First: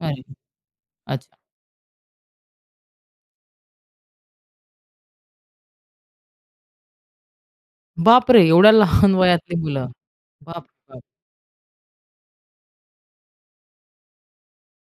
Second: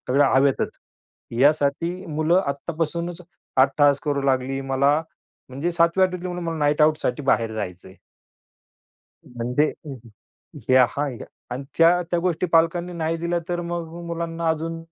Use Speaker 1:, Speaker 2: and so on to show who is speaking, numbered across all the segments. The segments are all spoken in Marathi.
Speaker 1: नाही.
Speaker 2: हवेतच.
Speaker 1: अच्छा.
Speaker 2: यासाठी मुलं आत्तापासूनच अट्टहास करू लागली, मला म्हणजे 7वी-8वी तली मुलं मला नाईटआउटसाठी बाहेर जायचंय.
Speaker 1: बापरे! एवढ्या लहान वयातली
Speaker 2: म्हणजे
Speaker 1: मुलं.
Speaker 2: हं, हं.
Speaker 1: बाप
Speaker 2: हे
Speaker 1: रे बाप!
Speaker 2: हां. आणि त्या त्या गोष्टी पालकांनी नाही दिल्या, तर मग मुलांना अजून,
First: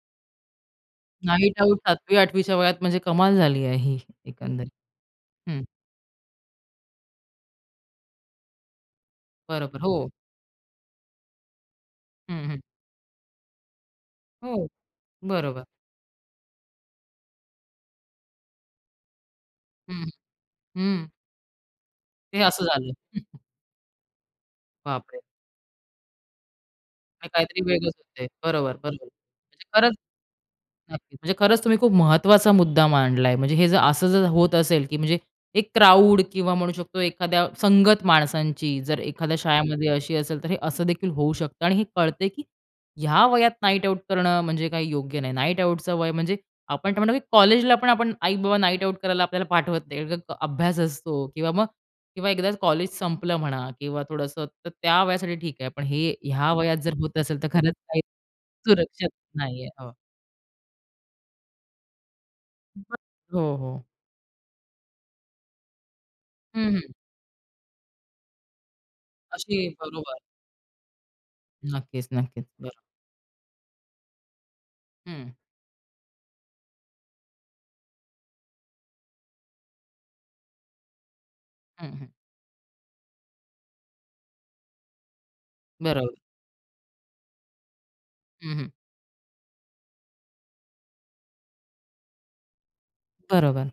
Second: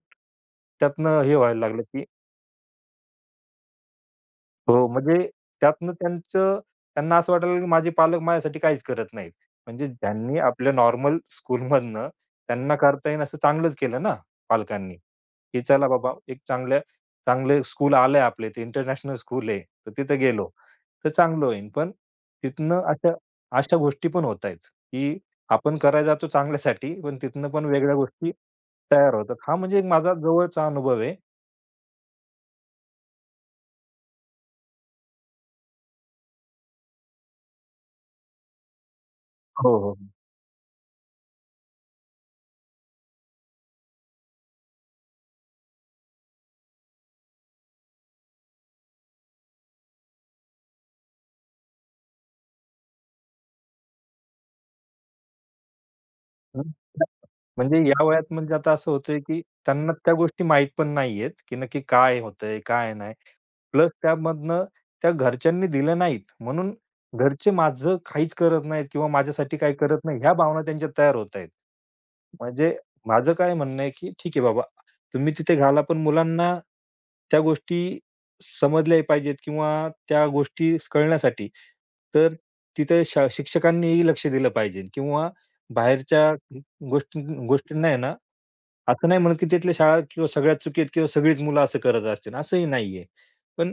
Speaker 2: त्यातनं हे व्हायला
Speaker 1: नाईटआउट,
Speaker 2: लागलं, की
Speaker 1: 7वी-8वी च्या वयात म्हणजे कमाल झाली आहे, ही एकंदरीत.
Speaker 2: हो. म्हणजे
Speaker 1: हं.
Speaker 2: त्यातनं त्यांचं त्यांना असं वाटायला लागलं की माझे पालक माझ्यासाठी काहीच करत नाहीत.
Speaker 1: बरोबर.
Speaker 2: म्हणजे
Speaker 1: हो.
Speaker 2: ज्यांनी आपल्या नॉर्मल स्कूलमधनं
Speaker 1: हं, हं.
Speaker 2: त्यांना करता येईल असं चांगलंच केलं ना,
Speaker 1: हो.
Speaker 2: पालकांनी, की
Speaker 1: बरोबर.
Speaker 2: चला बाबा एक चांगल्या चांगले स्कूल आलंय. आपल्या इथे इंटरनॅशनल स्कूल आहे, तर
Speaker 1: हं, हं.
Speaker 2: तिथे गेलो
Speaker 1: हं.
Speaker 2: तर चांगलं होईल. पण
Speaker 1: हे असं
Speaker 2: तिथनं
Speaker 1: झालं.
Speaker 2: अशा अशा गोष्टी पण होतायेत, की
Speaker 1: बापरे!
Speaker 2: आपण करायला जातो चांगल्यासाठी, पण
Speaker 1: आणि
Speaker 2: तिथनं
Speaker 1: काहीतरी
Speaker 2: पण
Speaker 1: वेगळंच
Speaker 2: वेगळ्या
Speaker 1: होतंय.
Speaker 2: गोष्टी
Speaker 1: बरोबर, बरोबर.
Speaker 2: तयार होतात. हा
Speaker 1: म्हणजे
Speaker 2: म्हणजे
Speaker 1: खरंच
Speaker 2: माझा जवळचा अनुभव आहे.
Speaker 1: नक्कीच. म्हणजे खरंच तुम्ही खूप महत्वाचा मुद्दा मांडलाय. म्हणजे हे जर असं जर होत असेल की म्हणजे एक क्राउड किंवा म्हणू शकतो एखाद्या संगत माणसांची जर एखाद्या
Speaker 2: हो,
Speaker 1: शाळेमध्ये
Speaker 2: हो, हो.
Speaker 1: अशी असेल, तर हे असं देखील होऊ शकतं. आणि हे कळतंय की ह्या वयात नाईटआउट करणं म्हणजे काही योग्य नाही. नाईटआउटचं वय म्हणजे आपण आता म्हणतो, की कॉलेजला पण आपण आई-बाबा नाईटआउट करायला आपल्याला पाठवत नाही. कारण का, अभ्यास असतो किंवा मग किंवा एकदाचं कॉलेज संपलं म्हणा किंवा थोडंसं, तर त्या वयासाठी ठीक आहे. पण हे ह्या
Speaker 2: हं.
Speaker 1: वयात जर
Speaker 2: [unintelligible]
Speaker 1: होत असेल तर खरंच
Speaker 2: म्हणजे
Speaker 1: काही
Speaker 2: या वयात म्हणजे आता असं
Speaker 1: सुरक्षित
Speaker 2: होतंय, की
Speaker 1: नाहीये. हो.
Speaker 2: त्यांना त्या गोष्टी माहीत पण नाहीयेत, की नक्की काय होतंय, काय
Speaker 1: [unintelligible]
Speaker 2: नाही?
Speaker 1: हो, हो.
Speaker 2: प्लस त्यामधनं त्या घरच्यांनी दिल्या नाहीत, म्हणून
Speaker 1: हं, हं.
Speaker 2: घरचे माझं काहीच करत नाहीत किंवा माझ्यासाठी
Speaker 1: अशी.
Speaker 2: काही करत
Speaker 1: बरोबर.
Speaker 2: नाही, या भावना त्यांच्या तयार होताहेत.
Speaker 1: नक्कीच, नक्कीच. बरो
Speaker 2: म्हणजे माझं काय म्हणणं आहे, की ठीक आहे बाबा
Speaker 1: हं.
Speaker 2: तुम्ही तिथे घाला, पण मुलांना त्या गोष्टी समजल्याही पाहिजेत किंवा त्या गोष्टी स कळण्यासाठी,
Speaker 1: हं, हं.
Speaker 2: तर तिथे शा शिक्षकांनीही लक्ष दिलं पाहिजेल किंवा
Speaker 1: बरोबर.
Speaker 2: बाहेरच्या अं, गोष्टी गोष्टींना आहे ना,
Speaker 1: हं, हं.
Speaker 2: असं नाही म्हणत, की तिथल्या शाळा किंवा सगळ्या चुकीत किंवा सगळीच मुलं असं करत असतील असंही नाहीये.
Speaker 1: बरोबर.
Speaker 2: पण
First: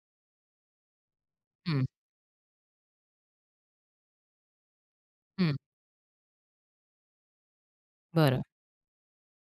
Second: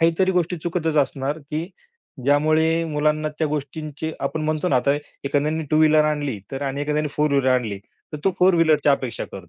Speaker 2: काहीतरी गोष्टी चुकतच असणार, की
Speaker 1: हं.
Speaker 2: ज्यामुळे मुलांना त्या गोष्टींची आपण म्हणतो ना, आता
Speaker 1: हं.
Speaker 2: एखाद्याने टू व्हीलर आणली, तर आणि एखाद्याने फोर व्हीलर आणली, तर तो
Speaker 1: बरं.
Speaker 2: फोर व्हीलरची अपेक्षा करतो.